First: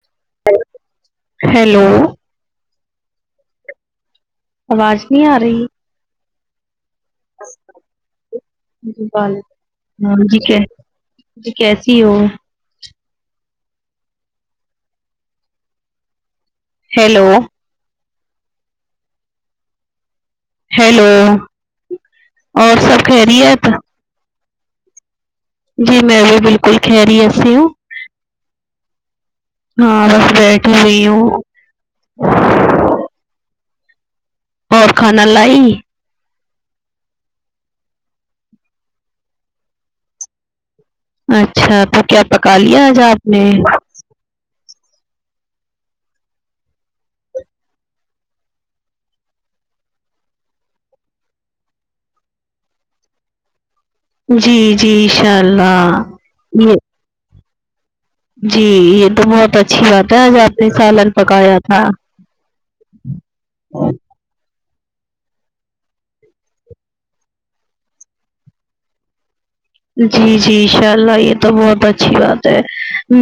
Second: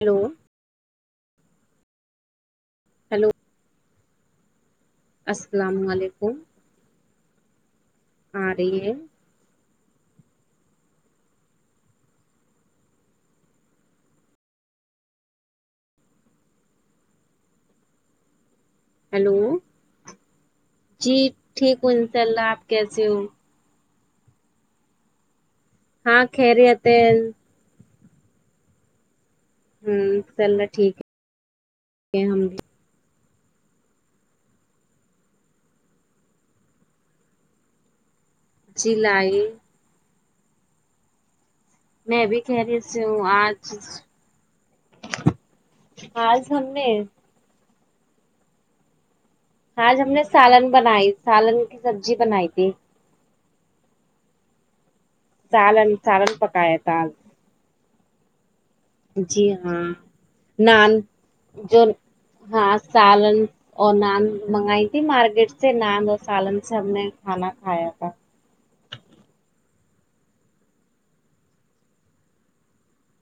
Hello hello hello hello آواج السلام و علیکم آ رہی ہے [unintelligible] م [unintelligible] ہاں جی کیسی ہو ہیلو ہیلو ہیلو جی ٹھیک ہوں انشاء اللہ آپ اور سب کیسے ہو خیریت جی میں بھی بالکل خیریت سے ہوں ہاں بس انشاء اللہ بیٹھی ہوئی ٹھیک ہوں ہے ہم بھی اور کھانا لائی جلائی اچھا تو کیا میں بھی پکا لیا خیریت آج سے آپ ہوں نے آج آج ہم نے آج ہم نے سالن بنائی سالن کی سبزی بنائی تھی جی جی ان شاء اللہ یہ کم جی یہ تو جی بہت ہاں اچھی بات ہے آج آپ نے نان سالن پکایا جو تھا ہاں سالن اور نان منگائی مارکیٹ سے نان اور سالن سب نے کھانا کھایا تھا جی جی ان شاء اللہ یہ تو بہت اچھی بات ہے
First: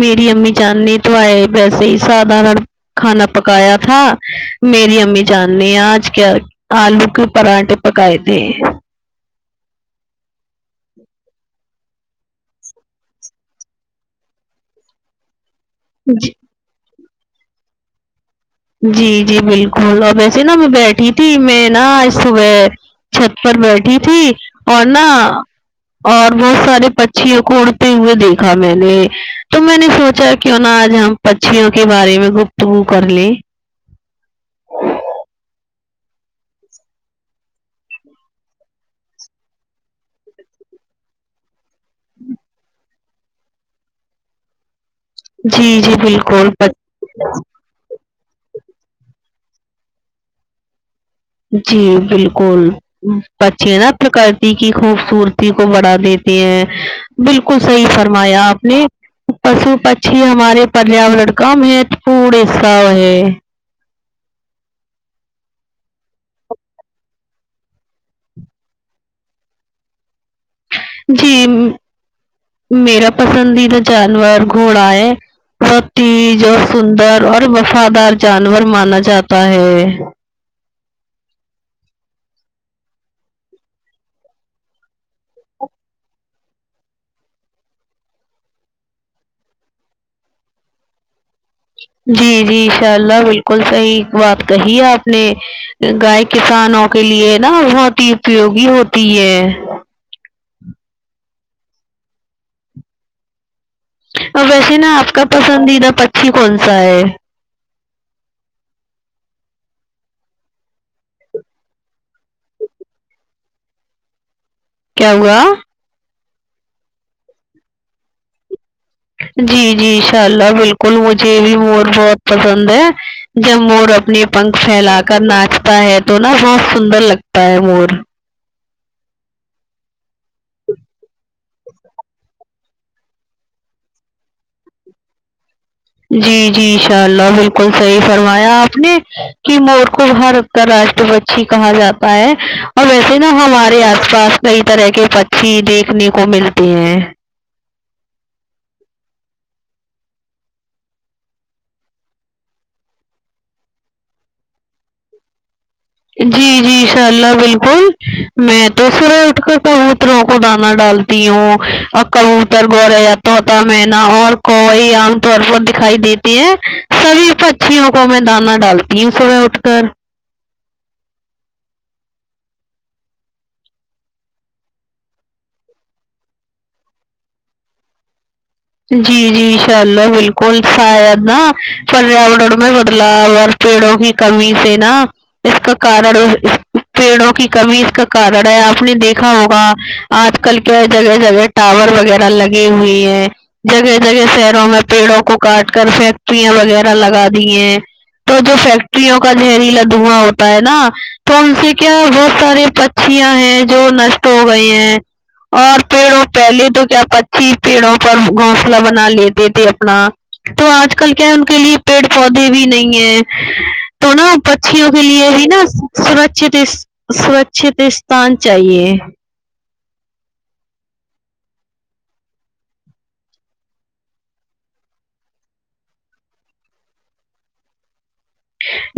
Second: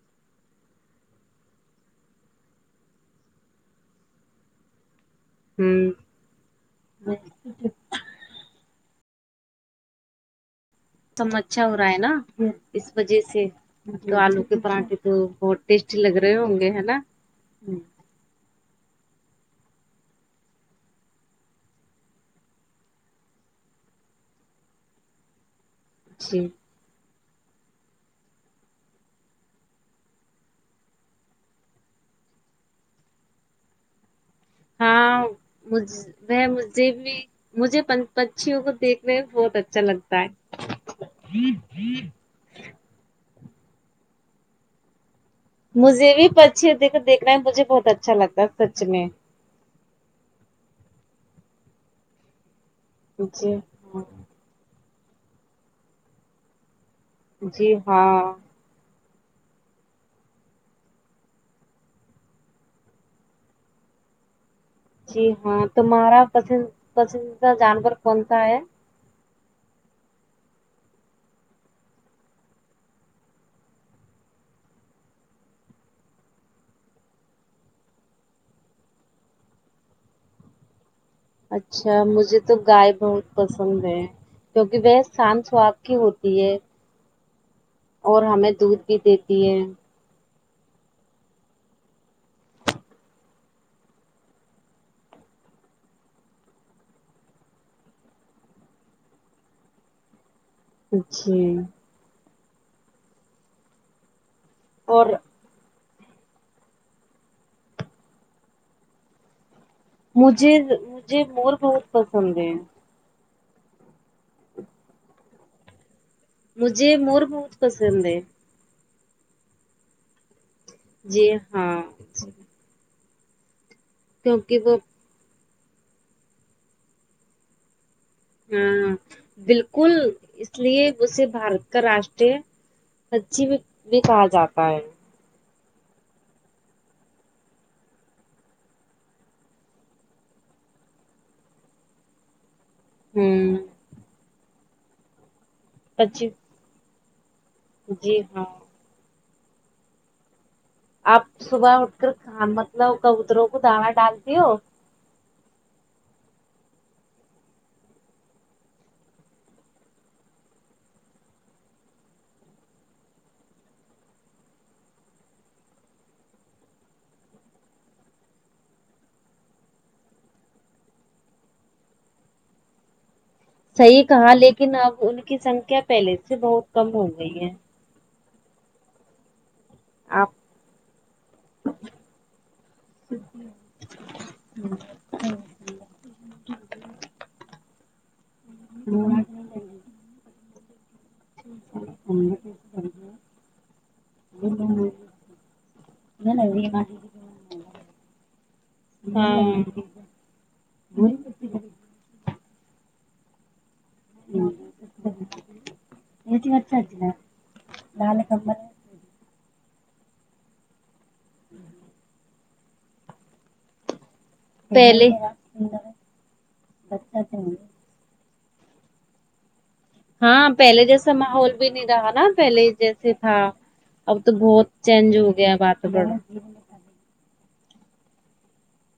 میری امی جاننی تو آئے ویسے ہی سدھارن کھانا پکایا تھا میری امی جاننے ہیں ہوں آج کیا آلو کے پراٹھے پکائے تھے دم اچھا ہو رہا ہے نا اس وجہ سے آلو کے پراٹھے تو بہت ٹیسٹی لگ جی رہے ہوں گے ہے نا جی جی بالکل اب اییسے نا میں بیٹھی تھی میں ناج صبح چھت پر بیٹھی تھی اور نا اور جی بہت سارے چیل کو اڑتے ہوئے دیکھا میں نے تو میں نے سوچا کیوں نہا آج ہم پچھیوں کے بارے میں گ تو کر لے ہاں کچھ وہ مجھے بھی مجھے پچیوں کو دیکھنے میں بہت اچھا لگتا ہے جی جی مجھے بھی بالکل پچے د دیکھنا ہے مجھے بہت اچھا لگتا ہے سچ میں جی بالکل جی بچے نا پرکرتی کی خوبصورتی کو بڑھا دیتے ہیں بالکل جی صحیح ہاں فرمایا آپ نہیں پشو پچھی ہمارے پریا لڑکا مہت پور ای سا ہے جی ہاں تمہارا پسند پسندیدہ جانور کون سا ہے جی میرا پسندیدہ جانور گھوڑا ہے بوھت تج اور سندر اور وفادار جانور مانا جاتا ہے اچھا مجھے تو گائے بہت پسند ہے کیوںکہ وہ شان سو آپ کی ہوتی ہے اور ہمیں دودھ بھی دیتی ہے جی جی ان شاء اللہ بالکل صحیح بات کہی ہے آپ نے گائے کسانوں کے لیے نا بہت ہی اپیوگی ہوتی ہے جی اور ویسے نا اور آپ کا پسندیدہ پکشھی کون سا ہے مجھے مجھے مور بہت پسند ہے کیا ہوا مجھے مور بہت پسند ہے جی جی ان شاء اللہ بالکل جی مجھے بھی ہاں مور بہت پسند ہے جب مور اب اپنے کیونکہ پنکھ وہ پھیلا کر ناچتا ہے تو نا بہت سندر لگتا ہے مور ہوں بالکل اس لیے اسے بھارت کا راشٹر پکشی بھی بھی کہا جاتا ہے جی جی ان شاء اللہ بالکل صحیح فرمایا آپ نے کہ مور کو ہر کا راشٹر پکشی کہا جاتا ہے ا ور یسے نہ ہوں ہمارے آس پاس کئی طرح کے پکشی دیکھنے کو پچی ملتے ہیں جی ہاں آپ صبح اٹھ کر کام مطلب کبوتروں کو دانا ڈالتی ہو جی جی انشاء اللہ بالکل میں تو صبح اٹھ کر کبوتروں کو ڈانا ڈال تیوں اور کبوتر گوریہ تو طوطا مینا اور کوئی عام طور پر دکھائی دیتی یہ سبی پکشیوں کو میں دانہ ڈالتی ہوں صبح اٹھ کر صحیح کہا لیکن اب ان کی سنکھیا پہلے سے بہت کم ہو گئی ہے جی جی چلو بالکل شاید نہ پریا۔ وڈن میں بدلاو اور پیڑوں کی کمی سے نہ اس کا کارن پیڑوں کی کمی اس کا کاران ہے آپ نے دیکھا ہوگا آج کل کیا جگہ جگہ ٹاور وغیرہ لگ ہوئے ہے جگہ جگہ شہروں میں پیڑوں کو کاٹ کر فیکٹریاں وغیرہ لگا دی ہیں تو جو فیکٹریوں کا ہاں زہریلا لگ دھواں ہوتا ہے نہ تو ان سے کیا بہت سارے پکشیںاں ہیں جو تو گئے ہیں اور پیڑوں پہلے تو کیا پنچھی پیڑوں پر کا بنا لیتے تھے اپنا تو آج کل کیا ہے ان کے لیے پیڑ پودے بیوی نہیں ہے تو نہ پچھیوں کے پہلے لیے بھی نہ سوراکشیت سوراکشیت استان چاہیے ہاں پہلے جیسا ماحول بھی نہیں رہا نہ پہلے جیسے تھا اب تو بہت چینج ہو گیا واتورن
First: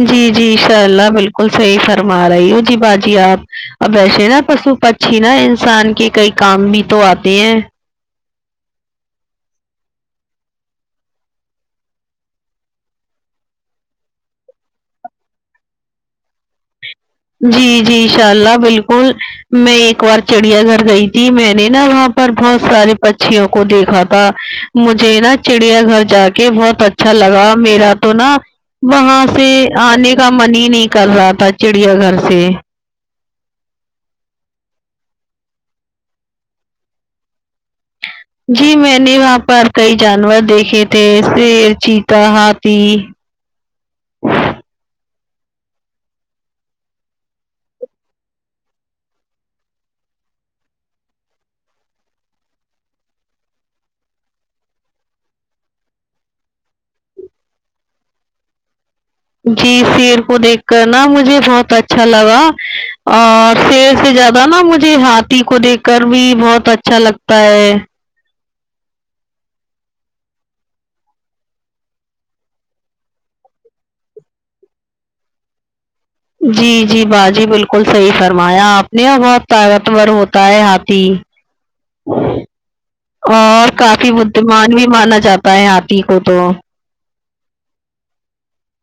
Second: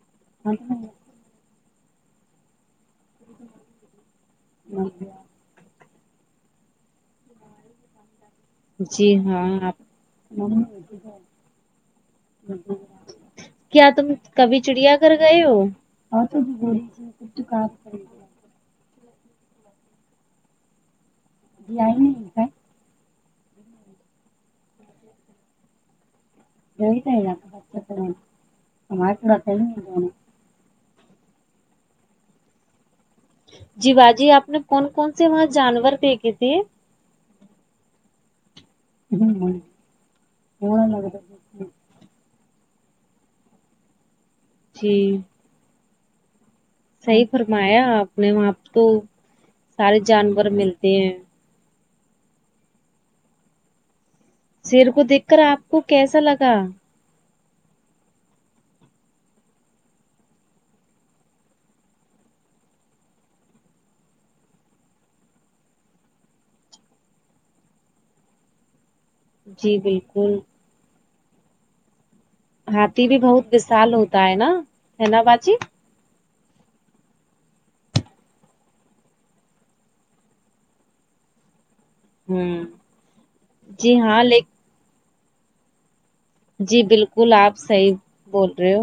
جی جی انشاء اللہ بالکل صحیح فرما رہی ہو جی باجی آپ اب ویسے نہ پشو پکشی نہ انسان کے کئی کام بھی تو آتے ہیں جی ہاں آپ [inaudible] کیا تم کبھی چڑیا گھر گئے ہو جی جی ان شاء اللہ بالکل میں ایک بار چڑیا گھر گئی تھی میں میں نہ وہاں پر بہت سارے پچھیوں کو دیکھا تھا مجھے نا چڑیا گھر جا کہ بہت اچھا لگا میرا تو نہ وہاں سے آنے کا من ہی نہیں کر رہا تھا چڑیا گھر سے جی باجی آپ نے کون کون سے وہاں جانور دیکھے تھے جی میں نے وہاں پر کئی جانور دیکھے تھے شیر چیتا ہاتھی جی صحیح فرمایا آپ نے وہاں تو سارے جانور ملتے ہیں شیر کو دیکھ کر آپ کو کیسا لگا جی شیر کو دیکھ کر نہ مجھے بہت اچھا لگا اور شیر سے زیادہ نہ مجھ کہ ہاتھی کو دیکھ کر بھی بہت اچھا لگتا ہے جی جی بالکل ہاتھی بھی بہت وشال ہوتا ہے نہ ہے نہ باجی جی جی باجی بالکل صحیح فرمایا آپ نے بہت طاقتور ہوتا ہے ہاتھی ہوں اور جی کافی ہاں ل بددھمان بھی مانا جاتا ہے ہاتھی کو تو جی بالکل آپ صحیح بول رہے ہو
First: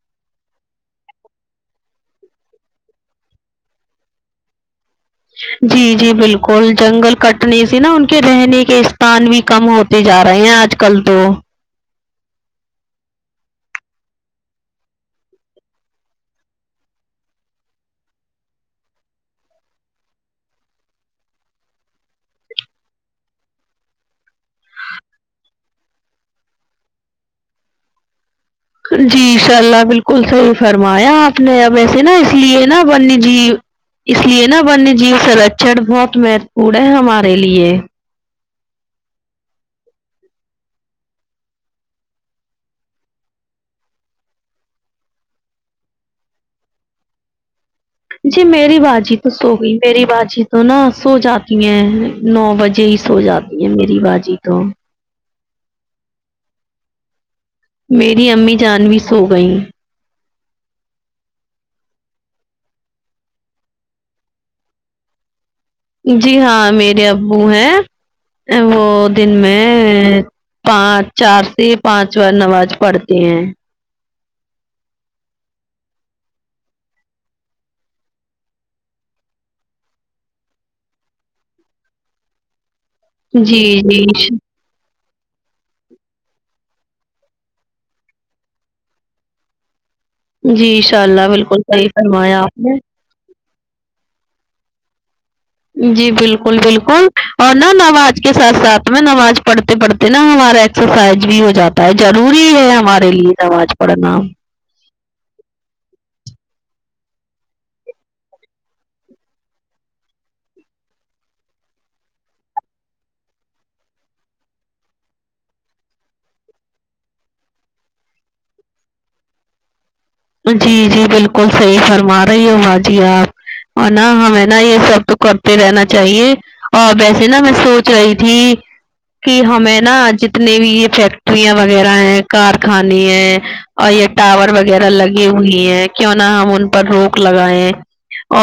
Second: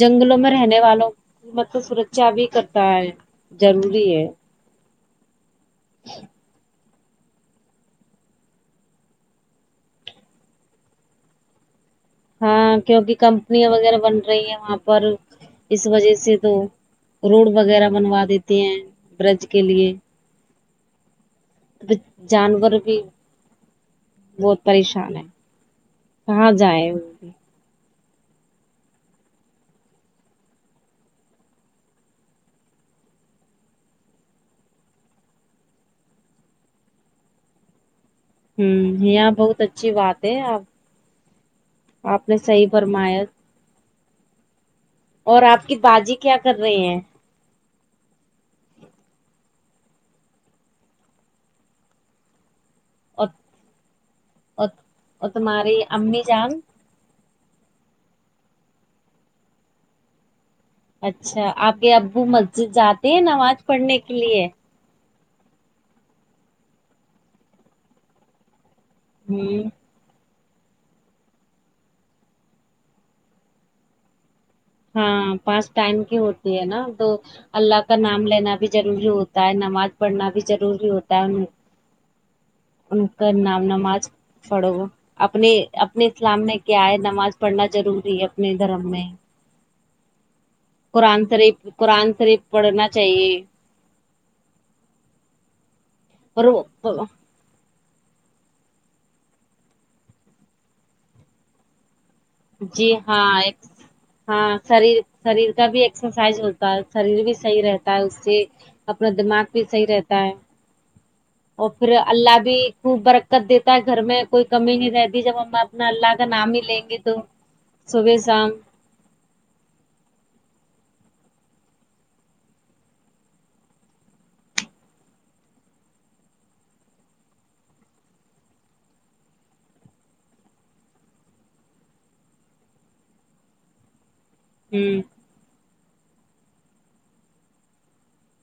جنگلوں میں رہنے والوں مطلب سورکشا بھی کرتا ہے ضروری ہے جی جی بالکل جنگل کٹنے سے نہ ان کے رہنے کے استان بھی کم ہوتے تے جا رہی ہیں آج کل تو ہاں کیونکہ کمپنیوں وغیرہ بن رہی ہیں وہاں پر اس وجہ سے تو روڈ وغیرہ بنوا دیتے ہیں برج کے لیے جانور بھی بہت پریشان ہے کہاں جائے جی ان شاء اللہ بالکل صحیح فرمایا آپ نے اب ایسے نا اس لیے نا بنی جی اس لیے نا ونیہ جیو سرچن بہت مہتوپورن ہے ہمارے لیے یہ بہت اچھی بات ہے آپ آپ نے صحیح فرمایا اور آپ کی باجی کیا کر رہی ہیں جی میری باجی تو سو گئی میری باجی تو نا سو جاتی ہیں نو بجے سو اور جاتی ہے میری باجی تو اور اور تمہاری امی جان میری امی جان بھی سو گئی اچھا آپ کے ابو مسجد جاتے ہیں نماز پڑھنے کے لیے جی ہاں میرے ابو ہیں وہ دن ہوں میں پانچ چار سے پانچ وار نماز پڑھتے ہیں ہاں پانچ ٹائم کی ہوتی ہے نا تو اللہ کا نام لینا بھی ضروری ہوتا ہے نماز پڑھنا بھی ضروری ہوتا ہے ان ہ جی جی پڑھو اپنے اپنے اسلام میں کیا ہے نماز پڑھنا ضروری ہے اپنے دھرم میں جی انشاء قرآن اللہ شریف بالکل صحیح قرآن شریف فرمایا آپ نے پڑھنا چاہیے جی اور بالکل بالکل وہ- اور نہ نماز کے ساتھ ساتھ میں نماز پڑھتے پڑھتے نا ہمارا ایکسرسائز بھی ہو جاتا ضروری ہے جی ہمارے ہاں لیے ایک نماز پڑھنا ہاں سریر شریر کا بھی ایکسرسائز ہوتا ہے شریر بھی صحیح رہتا ہے اس سے اپنا دماغ بھی صحیح رہتا ہے اور پھر اللہ بھی خوب برکت دیتا ہے گھر میں کوئی کمی نہیں رہتی جب ہم نم نا اللہ کا نام بھی لیگے تو صبح شام جی جی بالکل صحیح فرما رہی ہو با جی آپ اور نہ ہمیں نا یہ سب تو کرتے رہنا چاہیے آ ویسے نا میں سوچ رہی تھی کہ ہمیں نا جتنے بھی یہ فیکٹریاں وغیرہ ہیں کارخانے ہیں اور یہ ٹاور وغیرہ ہوں لگی ہوئی ہے کیوں نہا ہم ان پر روک لگائے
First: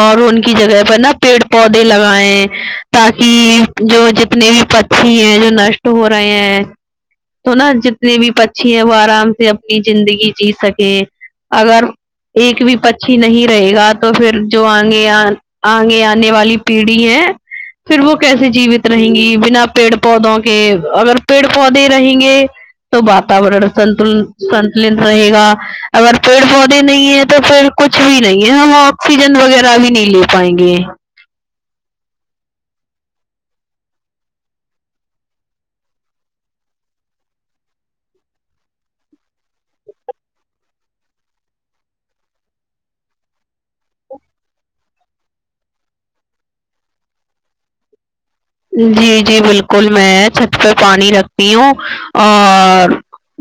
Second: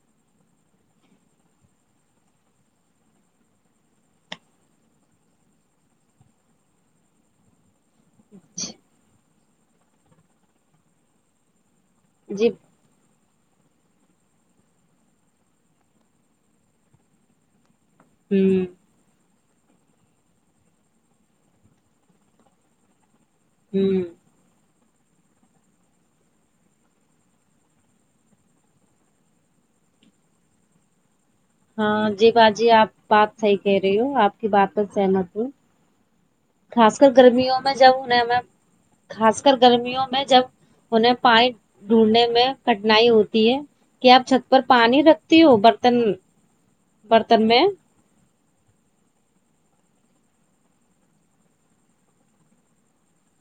اور ان کی جگہ پر نا پیڑ پودے لگائےیں تاکہ جو جتنے بھی پھٹی ہیں جو نشٹ ہو رہے ہیں تو نا جتنے بھی پچھی ہیں وہ آرام سے اپنی زندگی جی سکے اگر جی ایک بھی پ اچھی نہیں رہے گا تو پھر جو آگے آگے آنے والی پیڑھی ہے پھر وہ کیسے ہوں جیوت رہیں گی بنا پیڑ پودوں کے اگر پیڑ پودے رہیں گے تو واتورن سنت ہوں سنتلت رہے گا اگر پیڑ پودے نہیں ہیں تو پڑ کچھ بھی نہیں ہے ہم آکسیجن وغیرہ بھی نہیں لے پائیں گے ہاں جی باجی آپ بات صحیح کہہ رہی ہو آپ کی بات ہے سہناپور خاص کر گرمیوں میں جب انیں خاص کر گرمیوں میں جب انہیں پانی ڈھونڈنے میں کٹنائی ہوتی ہے کیا آپ چھت پر پانی رکھتی ہو برتن برتن میں جی جی بالکل میں چھت پہ پانی رکھتی ہوں اور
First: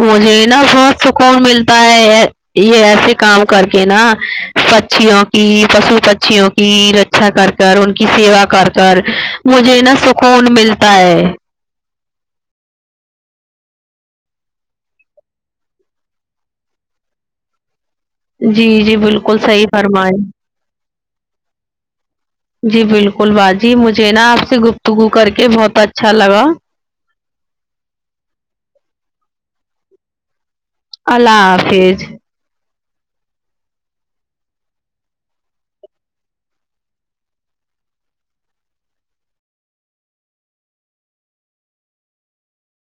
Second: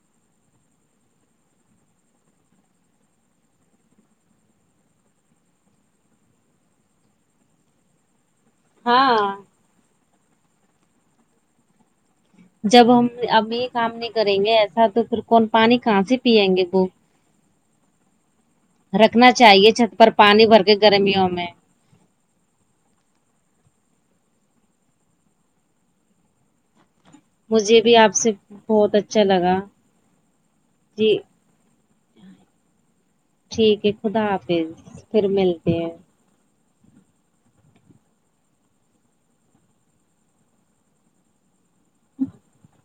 مجھے نا بہت سکون ملتا ہے یہ ایسے کام کر کے نا پچیوں کی پشو پچیوں کی رکچا کر کر ان کی سیوا کر کر ہاں مجھے نا سکون ملتا ہے جب ہم اب یہ کام نہیں کریں گے ایسا تو پھر کون پانی کہاں سے پیئیں گے وہ جی جی رکھنا بالکل صحیح چاہیے چھت پر فرمائیں پانی بھر کے گرمیوں میں جی بالکل باجی مجھے نا آپ سے گفتگو کر کے بہت اچھا لگا مجھے بھی آپ سے بہت اچھا لگا جی اللہ حافظ ٹھیک ہے خدا حافظ پھر ملتے ہیں ہ [inaudible]